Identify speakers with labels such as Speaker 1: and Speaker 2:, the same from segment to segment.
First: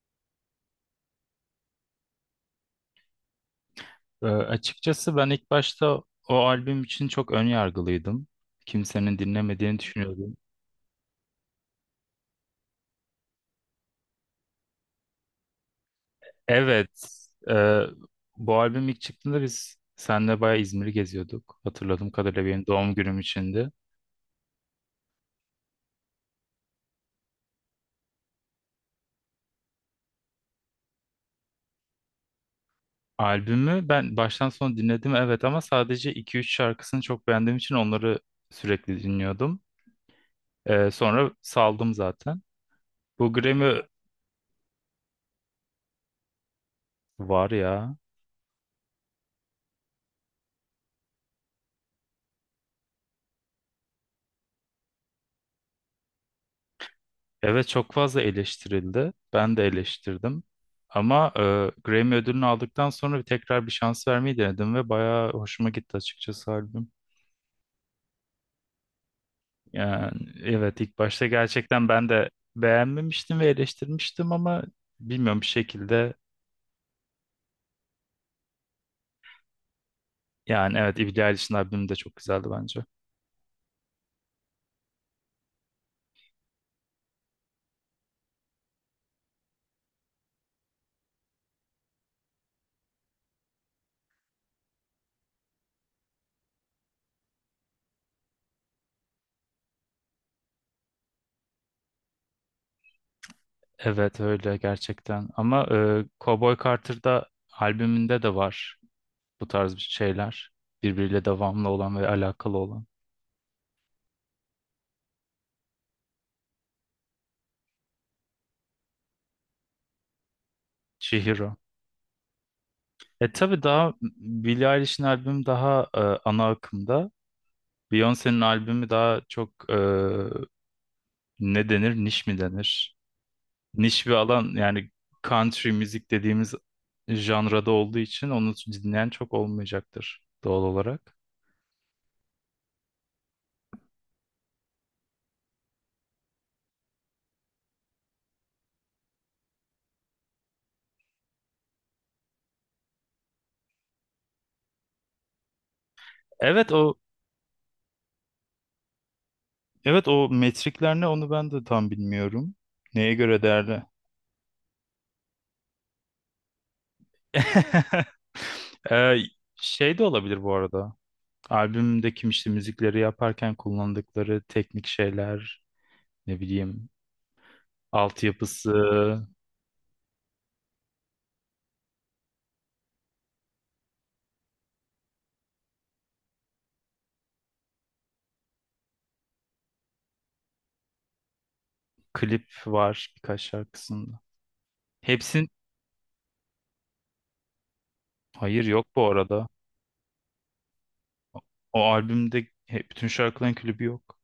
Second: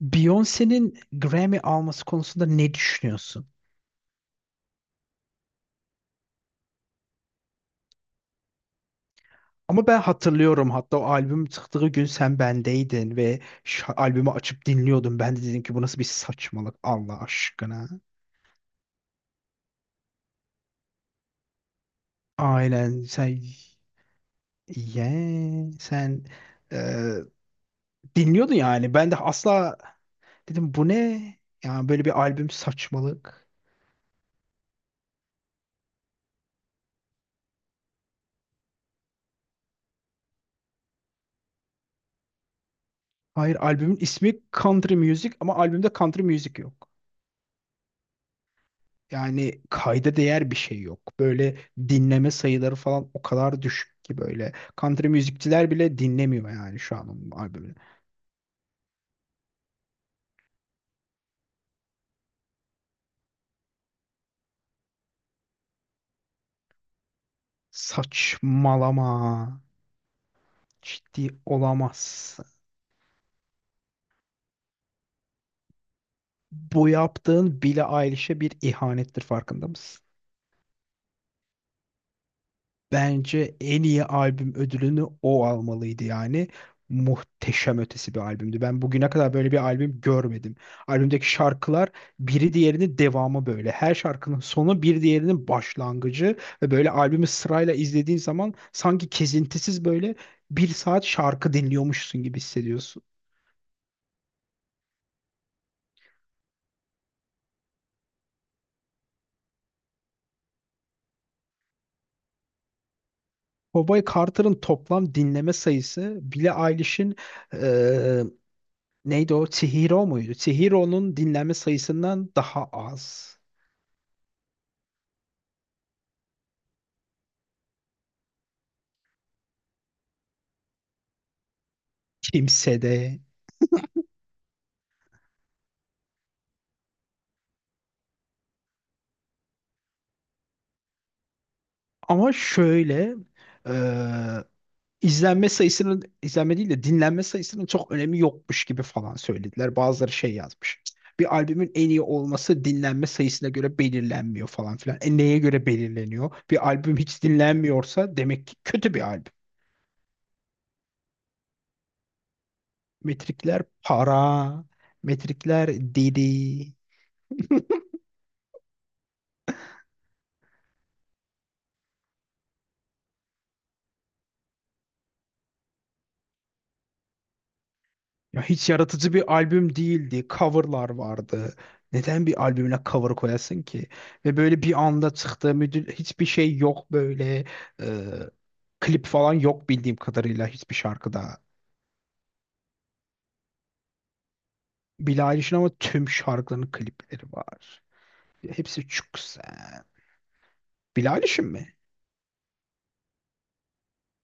Speaker 1: Beyoncé'nin Grammy alması konusunda ne düşünüyorsun?
Speaker 2: Açıkçası ben ilk başta o albüm için çok ön yargılıydım. Kimsenin dinlemediğini
Speaker 1: Ama ben
Speaker 2: düşünüyordum.
Speaker 1: hatırlıyorum, hatta o albüm çıktığı gün sen bendeydin ve şu albümü açıp dinliyordum. Ben de dedim ki bu nasıl bir saçmalık
Speaker 2: Evet,
Speaker 1: Allah
Speaker 2: e,
Speaker 1: aşkına.
Speaker 2: bu albüm ilk çıktığında biz seninle bayağı İzmir'i geziyorduk. Hatırladığım kadarıyla benim doğum
Speaker 1: Aynen
Speaker 2: günüm
Speaker 1: sen
Speaker 2: içindi.
Speaker 1: ye sen e, dinliyordun yani. Ben de asla dedim bu ne? Yani böyle bir albüm saçmalık.
Speaker 2: Albümü ben baştan sona dinledim, evet, ama sadece iki üç şarkısını çok beğendiğim için onları sürekli dinliyordum. Sonra saldım zaten. Bu
Speaker 1: Hayır,
Speaker 2: Grammy
Speaker 1: albümün ismi Country Music ama albümde country music yok.
Speaker 2: var ya.
Speaker 1: Yani kayda değer bir şey yok. Böyle dinleme sayıları falan o kadar düşük ki böyle. Country müzikçiler bile dinlemiyor yani şu an onun
Speaker 2: Evet,
Speaker 1: albümünü.
Speaker 2: çok fazla eleştirildi. Ben de eleştirdim. Ama Grammy ödülünü aldıktan sonra bir tekrar bir şans vermeyi denedim ve bayağı hoşuma gitti açıkçası albüm.
Speaker 1: Saçmalama.
Speaker 2: Yani evet, ilk başta
Speaker 1: Ciddi
Speaker 2: gerçekten ben de
Speaker 1: olamazsın.
Speaker 2: beğenmemiştim ve eleştirmiştim ama bilmiyorum, bir şekilde,
Speaker 1: Bu yaptığın Billie Eilish'e bir ihanettir, farkında mısın?
Speaker 2: yani evet, Billie Eilish'in albümü de çok güzeldi bence.
Speaker 1: Bence en iyi albüm ödülünü o almalıydı yani. Muhteşem ötesi bir albümdü. Ben bugüne kadar böyle bir albüm görmedim. Albümdeki şarkılar biri diğerinin devamı böyle. Her şarkının sonu bir diğerinin başlangıcı ve böyle albümü sırayla izlediğin zaman sanki kesintisiz böyle bir saat şarkı dinliyormuşsun gibi hissediyorsun.
Speaker 2: Evet, öyle gerçekten, ama Cowboy Carter'da albümünde de var. Bu tarz bir şeyler. Birbiriyle devamlı olan ve alakalı olan.
Speaker 1: Cowboy Carter'ın toplam dinleme sayısı Billie Eilish'in eee, neydi o? Chihiro muydu? Chihiro'nun dinlenme
Speaker 2: Chihiro.
Speaker 1: sayısından daha
Speaker 2: E
Speaker 1: az.
Speaker 2: tabii daha Billie Eilish'in albümü daha ana akımda. Beyoncé'nin albümü daha çok ne denir? Niş mi denir?
Speaker 1: Kimsede.
Speaker 2: Niş bir alan, yani country müzik dediğimiz janrada olduğu için onu dinleyen çok olmayacaktır doğal olarak.
Speaker 1: Ama şöyle e, izlenme sayısının, izlenme değil de dinlenme sayısının çok önemi yokmuş gibi falan söylediler. Bazıları şey yazmış. Bir albümün en iyi olması dinlenme sayısına göre belirlenmiyor falan filan. E neye göre belirleniyor? Bir
Speaker 2: Evet, o
Speaker 1: albüm hiç dinlenmiyorsa demek ki kötü bir albüm.
Speaker 2: evet o metrikler ne, onu ben de tam bilmiyorum. Neye göre
Speaker 1: Metrikler
Speaker 2: değerli?
Speaker 1: para, metrikler didi.
Speaker 2: Ee, Şey de olabilir bu arada. Albümde kim işte müzikleri yaparken kullandıkları teknik şeyler, ne bileyim,
Speaker 1: Ya hiç
Speaker 2: altyapısı,
Speaker 1: yaratıcı bir albüm değildi. Coverlar vardı. Neden bir albümüne cover koyasın ki? Ve böyle bir anda çıktı. Müdür, hiçbir şey yok böyle. Ee, Klip falan yok bildiğim kadarıyla hiçbir şarkıda.
Speaker 2: klip var birkaç şarkısında.
Speaker 1: Billie
Speaker 2: Hepsin
Speaker 1: Eilish'in ama tüm şarkılarının klipleri var.
Speaker 2: hayır, yok
Speaker 1: Hepsi
Speaker 2: bu
Speaker 1: çok
Speaker 2: arada.
Speaker 1: güzel. Billie Eilish'in mi?
Speaker 2: O albümde bütün şarkıların klibi yok.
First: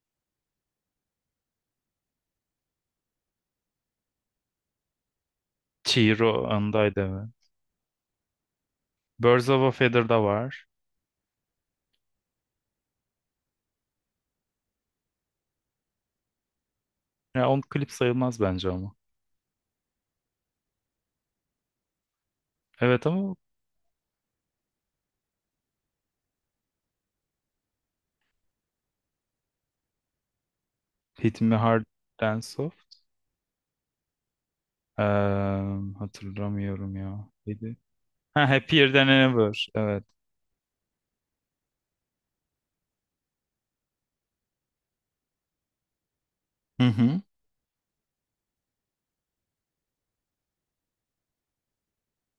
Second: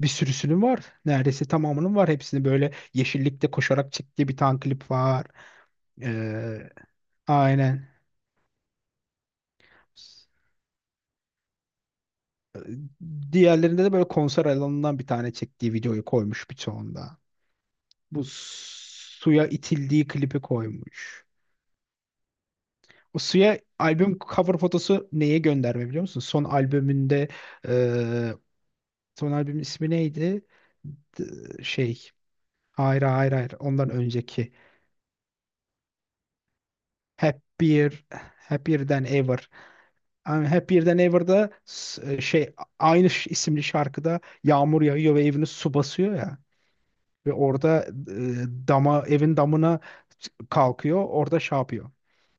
Speaker 1: Bir sürüsünün var. Neredeyse tamamının var. Hepsini böyle yeşillikte koşarak çektiği bir tane klip var.
Speaker 2: Chihiro
Speaker 1: Ee,
Speaker 2: andaydı hemen.
Speaker 1: aynen.
Speaker 2: Birds of a Feather'da var.
Speaker 1: Diğerlerinde de böyle konser alanından bir tane çektiği videoyu koymuş birçoğunda.
Speaker 2: Ya on klip
Speaker 1: Bu
Speaker 2: sayılmaz bence ama.
Speaker 1: suya itildiği klipi koymuş.
Speaker 2: Evet,
Speaker 1: O
Speaker 2: ama
Speaker 1: suya albüm cover fotosu neye gönderme biliyor musun? Son albümünde e, son albümün ismi neydi?
Speaker 2: Hit Me
Speaker 1: D-
Speaker 2: Hard
Speaker 1: Şey
Speaker 2: and Soft.
Speaker 1: hayır hayır hayır, ondan önceki
Speaker 2: Eee, Hatırlamıyorum ya. Neydi?
Speaker 1: Happier
Speaker 2: Ha,
Speaker 1: Happier
Speaker 2: Happier
Speaker 1: Than
Speaker 2: Than
Speaker 1: Ever.
Speaker 2: Ever. Evet.
Speaker 1: Yani Happier Than Ever'da aynı isimli şarkıda yağmur yağıyor ve evini su basıyor ya.
Speaker 2: Hı hı.
Speaker 1: Ve orada e, dama evin damına kalkıyor. Orada şey yapıyor.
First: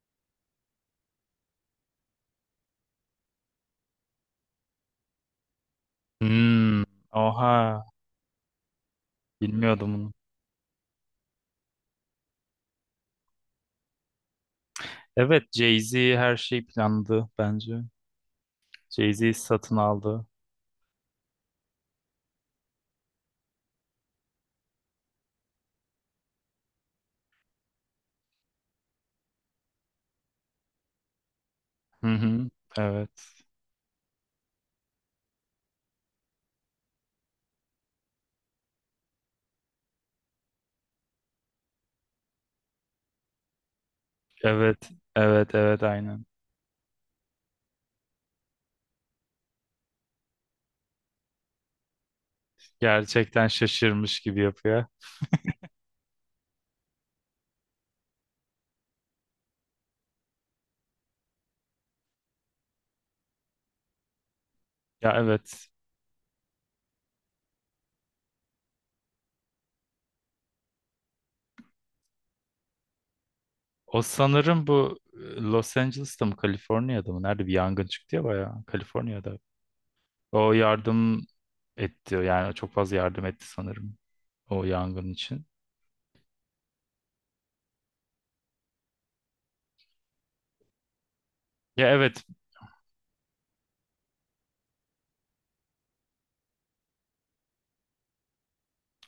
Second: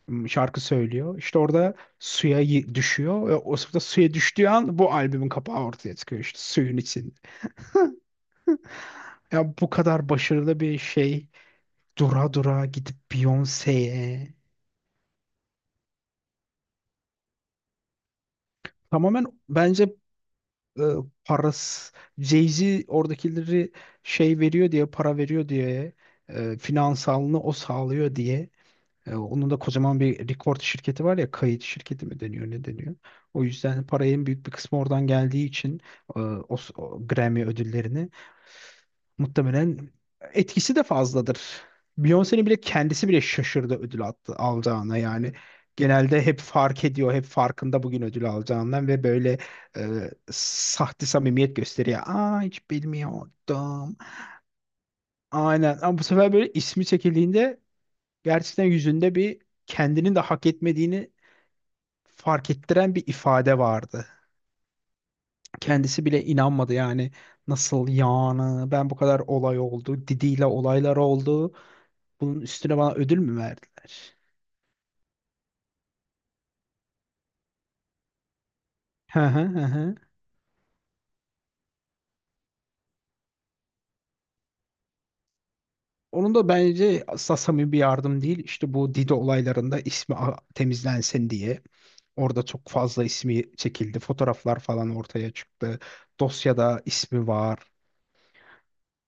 Speaker 1: Şarkı söylüyor. İşte orada suya düşüyor. Ve o sırada suya düştüğü an bu albümün kapağı ortaya çıkıyor işte suyun
Speaker 2: Hmm,
Speaker 1: içinde.
Speaker 2: oha.
Speaker 1: Ya bu
Speaker 2: Bilmiyordum
Speaker 1: kadar
Speaker 2: bunu.
Speaker 1: başarılı bir şey dura dura gidip Beyoncé'ye
Speaker 2: Evet, Jay-Z her şeyi planladı bence.
Speaker 1: tamamen
Speaker 2: Jay-Z satın
Speaker 1: bence
Speaker 2: aldı.
Speaker 1: e, parası Jay-Z oradakileri şey veriyor diye, para veriyor diye, finansalını o sağlıyor diye. E, onun da kocaman bir record şirketi var ya, kayıt şirketi
Speaker 2: Hı
Speaker 1: mi
Speaker 2: hı.
Speaker 1: deniyor ne deniyor.
Speaker 2: Evet.
Speaker 1: O yüzden parayın büyük bir kısmı oradan geldiği için o Grammy ödüllerini muhtemelen etkisi de fazladır. Beyoncé'nin bile, kendisi bile şaşırdı ödül
Speaker 2: Evet.
Speaker 1: alacağına yani.
Speaker 2: Evet, evet, aynen.
Speaker 1: Genelde hep fark ediyor, hep farkında bugün ödül alacağından ve böyle sahte samimiyet gösteriyor. Aa, hiç
Speaker 2: Gerçekten
Speaker 1: bilmiyordum.
Speaker 2: şaşırmış gibi yapıyor.
Speaker 1: Aynen, ama bu sefer böyle ismi çekildiğinde gerçekten yüzünde bir kendinin de hak etmediğini fark ettiren bir ifade vardı.
Speaker 2: Ya evet.
Speaker 1: Kendisi bile inanmadı yani, nasıl yani, ben bu kadar olay oldu, Didi'yle olaylar oldu. Bunun üstüne bana ödül mü
Speaker 2: O
Speaker 1: verdiler?
Speaker 2: sanırım bu Los Angeles'ta mı, Kaliforniya'da mı? Nerede bir yangın çıktı ya bayağı.
Speaker 1: Hı
Speaker 2: Kaliforniya'da.
Speaker 1: hı hı hı.
Speaker 2: O yardım etti. Yani çok fazla yardım etti sanırım. O yangın için.
Speaker 1: Onun da bence asla samimi bir yardım değil. İşte bu Didi olaylarında ismi temizlensin diye.
Speaker 2: Ya evet.
Speaker 1: Orada çok fazla ismi çekildi. Fotoğraflar falan ortaya çıktı. Dosyada ismi var.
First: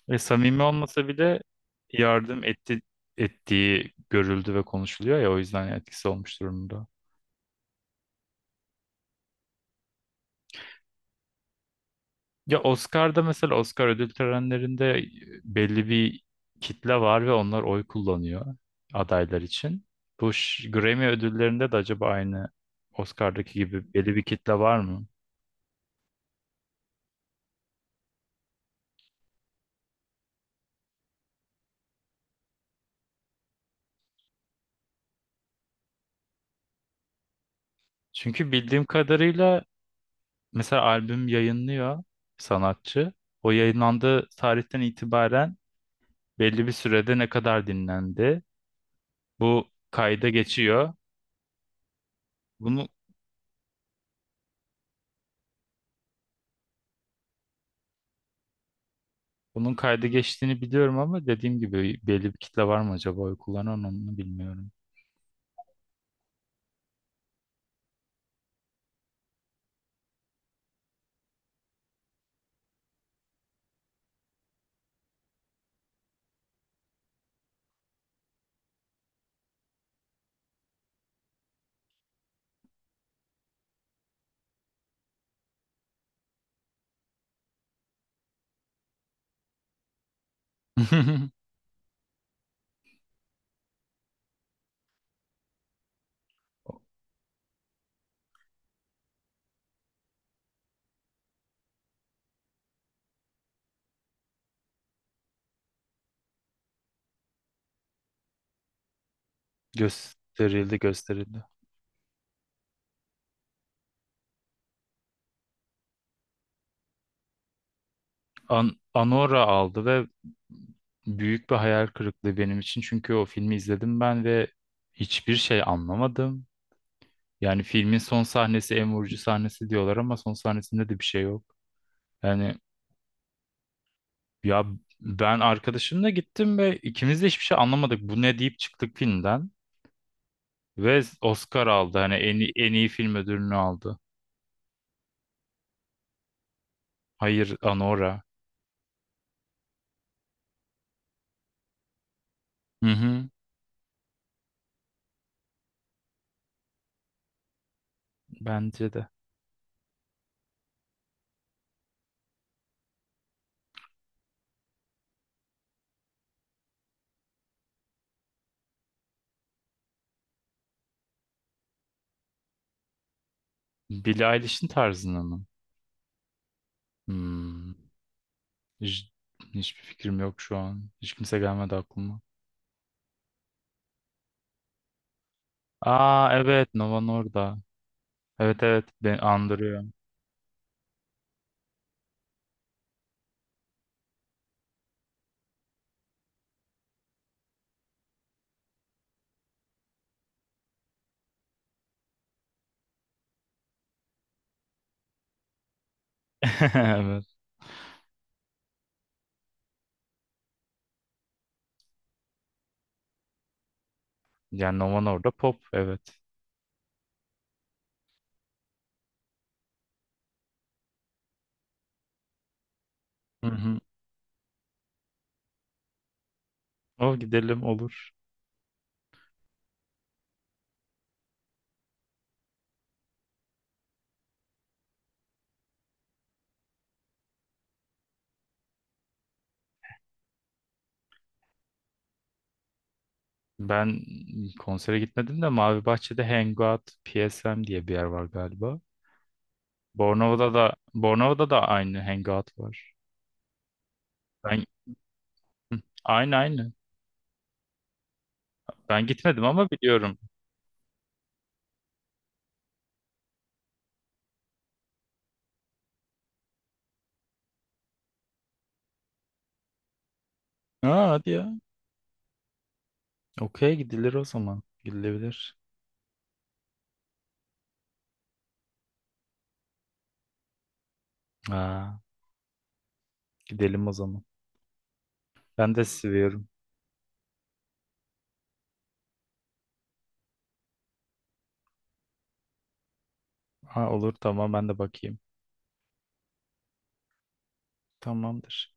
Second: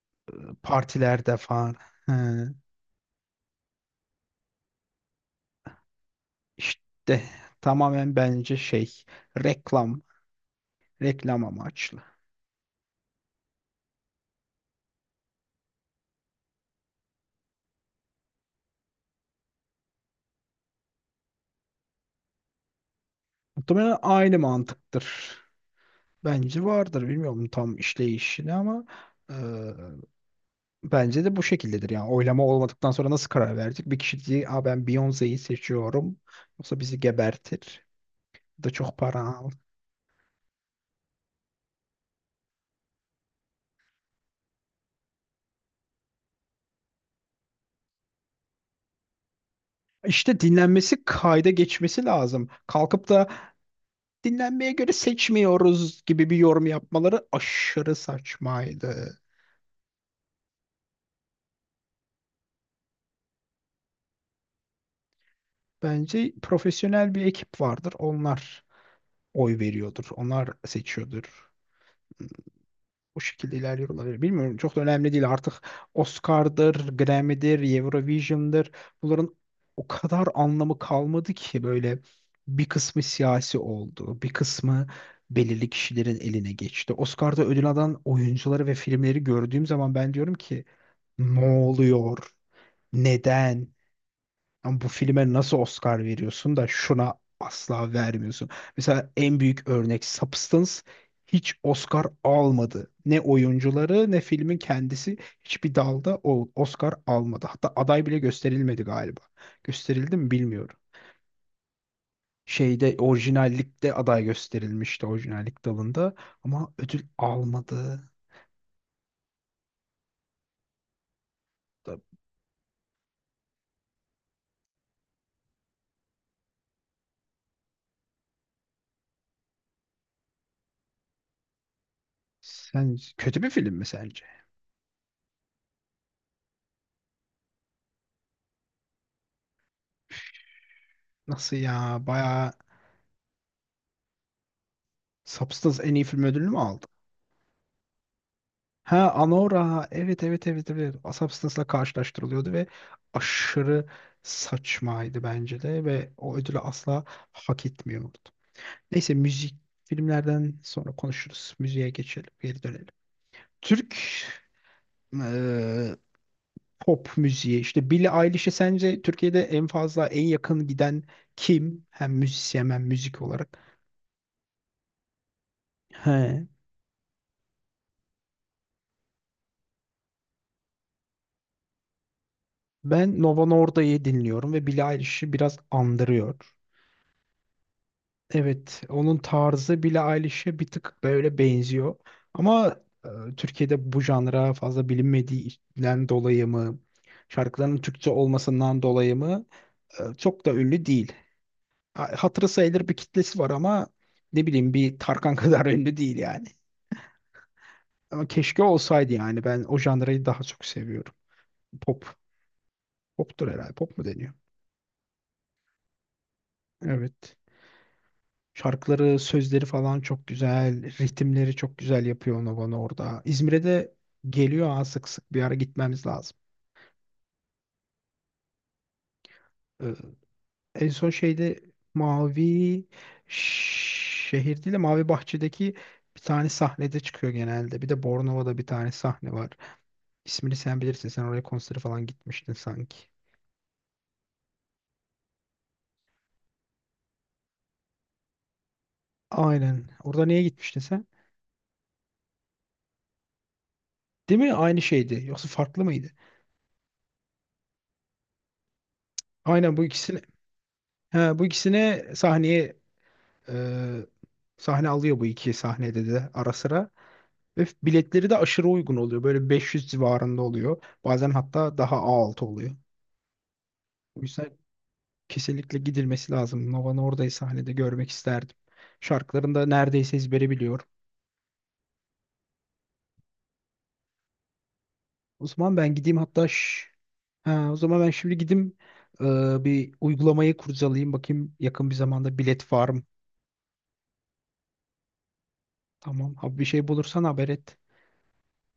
Speaker 2: Ve samimi olmasa
Speaker 1: Partilerde
Speaker 2: bile
Speaker 1: falan. Hı.
Speaker 2: yardım etti, ettiği görüldü ve konuşuluyor ya, o yüzden etkisi olmuş durumda.
Speaker 1: İşte tamamen bence şey, reklam. Reklam amaçlı.
Speaker 2: Ya Oscar'da mesela, Oscar ödül törenlerinde belli bir kitle var ve onlar oy kullanıyor adaylar için. Bu Grammy ödüllerinde de acaba aynı Oscar'daki gibi
Speaker 1: Muhtemelen
Speaker 2: belli bir
Speaker 1: aynı
Speaker 2: kitle var mı?
Speaker 1: mantıktır. Bence vardır. Bilmiyorum tam işleyişini ama e, bence de bu şekildedir. Yani oylama olmadıktan sonra nasıl karar verecek? Bir kişi diye, aa, ben Beyoncé'yi seçiyorum. Yoksa bizi gebertir.
Speaker 2: Çünkü
Speaker 1: Bu da
Speaker 2: bildiğim
Speaker 1: çok para al.
Speaker 2: kadarıyla mesela albüm yayınlıyor sanatçı. O yayınlandığı tarihten itibaren belli bir sürede ne kadar dinlendi, bu kayda
Speaker 1: İşte
Speaker 2: geçiyor.
Speaker 1: dinlenmesi, kayda geçmesi lazım.
Speaker 2: Bunu
Speaker 1: Kalkıp da dinlenmeye göre seçmiyoruz gibi bir yorum yapmaları aşırı saçmaydı.
Speaker 2: Bunun kayda geçtiğini biliyorum ama dediğim gibi belli bir kitle var mı acaba oy kullanan, onu bilmiyorum.
Speaker 1: Bence profesyonel bir ekip vardır. Onlar oy veriyordur. Onlar seçiyordur. Bu şekilde ilerliyor olabilir. Bilmiyorum, çok da önemli değil artık. Oscar'dır, Grammy'dir, Eurovision'dır. Bunların o kadar anlamı kalmadı ki böyle, bir kısmı siyasi oldu, bir kısmı belirli kişilerin eline geçti. Oscar'da ödül alan oyuncuları ve filmleri gördüğüm zaman ben diyorum ki ne oluyor? Neden? Ama bu filme nasıl Oscar veriyorsun da şuna asla vermiyorsun. Mesela en büyük örnek Substance hiç Oscar almadı. Ne oyuncuları ne filmin kendisi hiçbir dalda o Oscar almadı. Hatta aday bile gösterilmedi galiba. Gösterildi mi
Speaker 2: Gösterildi,
Speaker 1: bilmiyorum.
Speaker 2: gösterildi.
Speaker 1: Şeyde, orijinallikte aday gösterilmişti, orijinallik dalında ama ödül almadı.
Speaker 2: An Anora aldı ve büyük bir hayal
Speaker 1: Da-
Speaker 2: kırıklığı benim için. Çünkü o filmi izledim ben ve hiçbir şey anlamadım. Yani filmin son sahnesi en vurucu sahnesi diyorlar ama son sahnesinde de bir şey yok. Yani
Speaker 1: Sen kötü bir film mi sence?
Speaker 2: ya, ben arkadaşımla gittim ve ikimiz de hiçbir şey anlamadık. Bu ne deyip çıktık filmden ve
Speaker 1: Nasıl
Speaker 2: Oscar aldı.
Speaker 1: ya?
Speaker 2: Hani en iyi,
Speaker 1: Bayağı
Speaker 2: en iyi film ödülünü aldı.
Speaker 1: Substance en iyi film ödülünü mü aldı?
Speaker 2: Hayır, Anora.
Speaker 1: Ha, Anora, evet evet evet evet, Asap Sınıfı'la karşılaştırılıyordu ve
Speaker 2: Hı hı,
Speaker 1: aşırı saçmaydı bence de ve o ödülü asla hak etmiyordu.
Speaker 2: bence de.
Speaker 1: Neyse, müzik filmlerden sonra konuşuruz. Müziğe geçelim, geri dönelim. Türk eee, pop müziği, işte Billie Eilish'e sence Türkiye'de en fazla, en yakın giden kim? Hem müzisyen hem müzik olarak.
Speaker 2: Billie Eilish'in tarzına mı?
Speaker 1: He.
Speaker 2: Hmm. Hiç, hiçbir fikrim yok şu an. Hiç kimse gelmedi aklıma.
Speaker 1: Ben Nova Norda'yı dinliyorum ve Billie Eilish'i biraz
Speaker 2: Aa
Speaker 1: andırıyor.
Speaker 2: evet, Nova orada. Evet
Speaker 1: Evet,
Speaker 2: evet, ben
Speaker 1: onun
Speaker 2: andırıyor.
Speaker 1: tarzı Billie Eilish'e bir tık böyle benziyor. Ama Türkiye'de bu janra fazla bilinmediğinden dolayı mı, şarkılarının Türkçe olmasından dolayı mı çok da ünlü değil. Hatırı sayılır bir kitlesi var ama ne bileyim, bir Tarkan kadar ünlü değil yani.
Speaker 2: Evet.
Speaker 1: Ama keşke olsaydı, yani ben o janrayı daha çok seviyorum. Pop, poptur herhalde, pop mu deniyor?
Speaker 2: Yani Nova orada pop, evet.
Speaker 1: Evet. Şarkıları, sözleri falan çok güzel. Ritimleri çok güzel yapıyor onu orada.
Speaker 2: Hı
Speaker 1: İzmir'e
Speaker 2: hı.
Speaker 1: de geliyor, ha, sık sık bir ara gitmemiz lazım.
Speaker 2: O gidelim, olur.
Speaker 1: Ee, en son şeyde Mavi Şehir değil de Mavi Bahçe'deki bir tane sahnede çıkıyor genelde. Bir de Bornova'da bir tane sahne var. İsmini sen bilirsin. Sen oraya konsere falan gitmiştin sanki.
Speaker 2: Ben konsere gitmedim de Mavi Bahçe'de Hangout PSM diye bir yer var galiba.
Speaker 1: Aynen. Orada niye gitmiştin sen?
Speaker 2: Bornova'da da aynı Hangout var.
Speaker 1: Değil mi?
Speaker 2: Ben
Speaker 1: Aynı şeydi. Yoksa
Speaker 2: Hı,
Speaker 1: farklı mıydı?
Speaker 2: aynı aynı. Ben gitmedim ama
Speaker 1: Aynen, bu
Speaker 2: biliyorum.
Speaker 1: ikisini. He, bu ikisini sahneye Ee, sahne alıyor bu iki sahnede de ara sıra. Ve biletleri de aşırı uygun oluyor. Böyle 500 civarında oluyor.
Speaker 2: Aa, hadi
Speaker 1: Bazen
Speaker 2: ya.
Speaker 1: hatta daha A6 oluyor.
Speaker 2: Okey, gidilir
Speaker 1: O
Speaker 2: o
Speaker 1: yüzden
Speaker 2: zaman. Gidilebilir.
Speaker 1: kesinlikle gidilmesi lazım. Nova'nı oradayı sahnede görmek isterdim. Şarkılarını da neredeyse ezbere biliyorum.
Speaker 2: Aa, gidelim o zaman.
Speaker 1: O
Speaker 2: Ben
Speaker 1: zaman
Speaker 2: de
Speaker 1: ben gideyim,
Speaker 2: seviyorum.
Speaker 1: hatta ş- ha, o zaman ben şimdi gideyim bir uygulamayı kurcalayayım, bakayım yakın bir zamanda bilet var mı?
Speaker 2: Ha olur, tamam, ben de bakayım.
Speaker 1: Tamam. Abi, bir şey bulursan haber et.
Speaker 2: Tamamdır.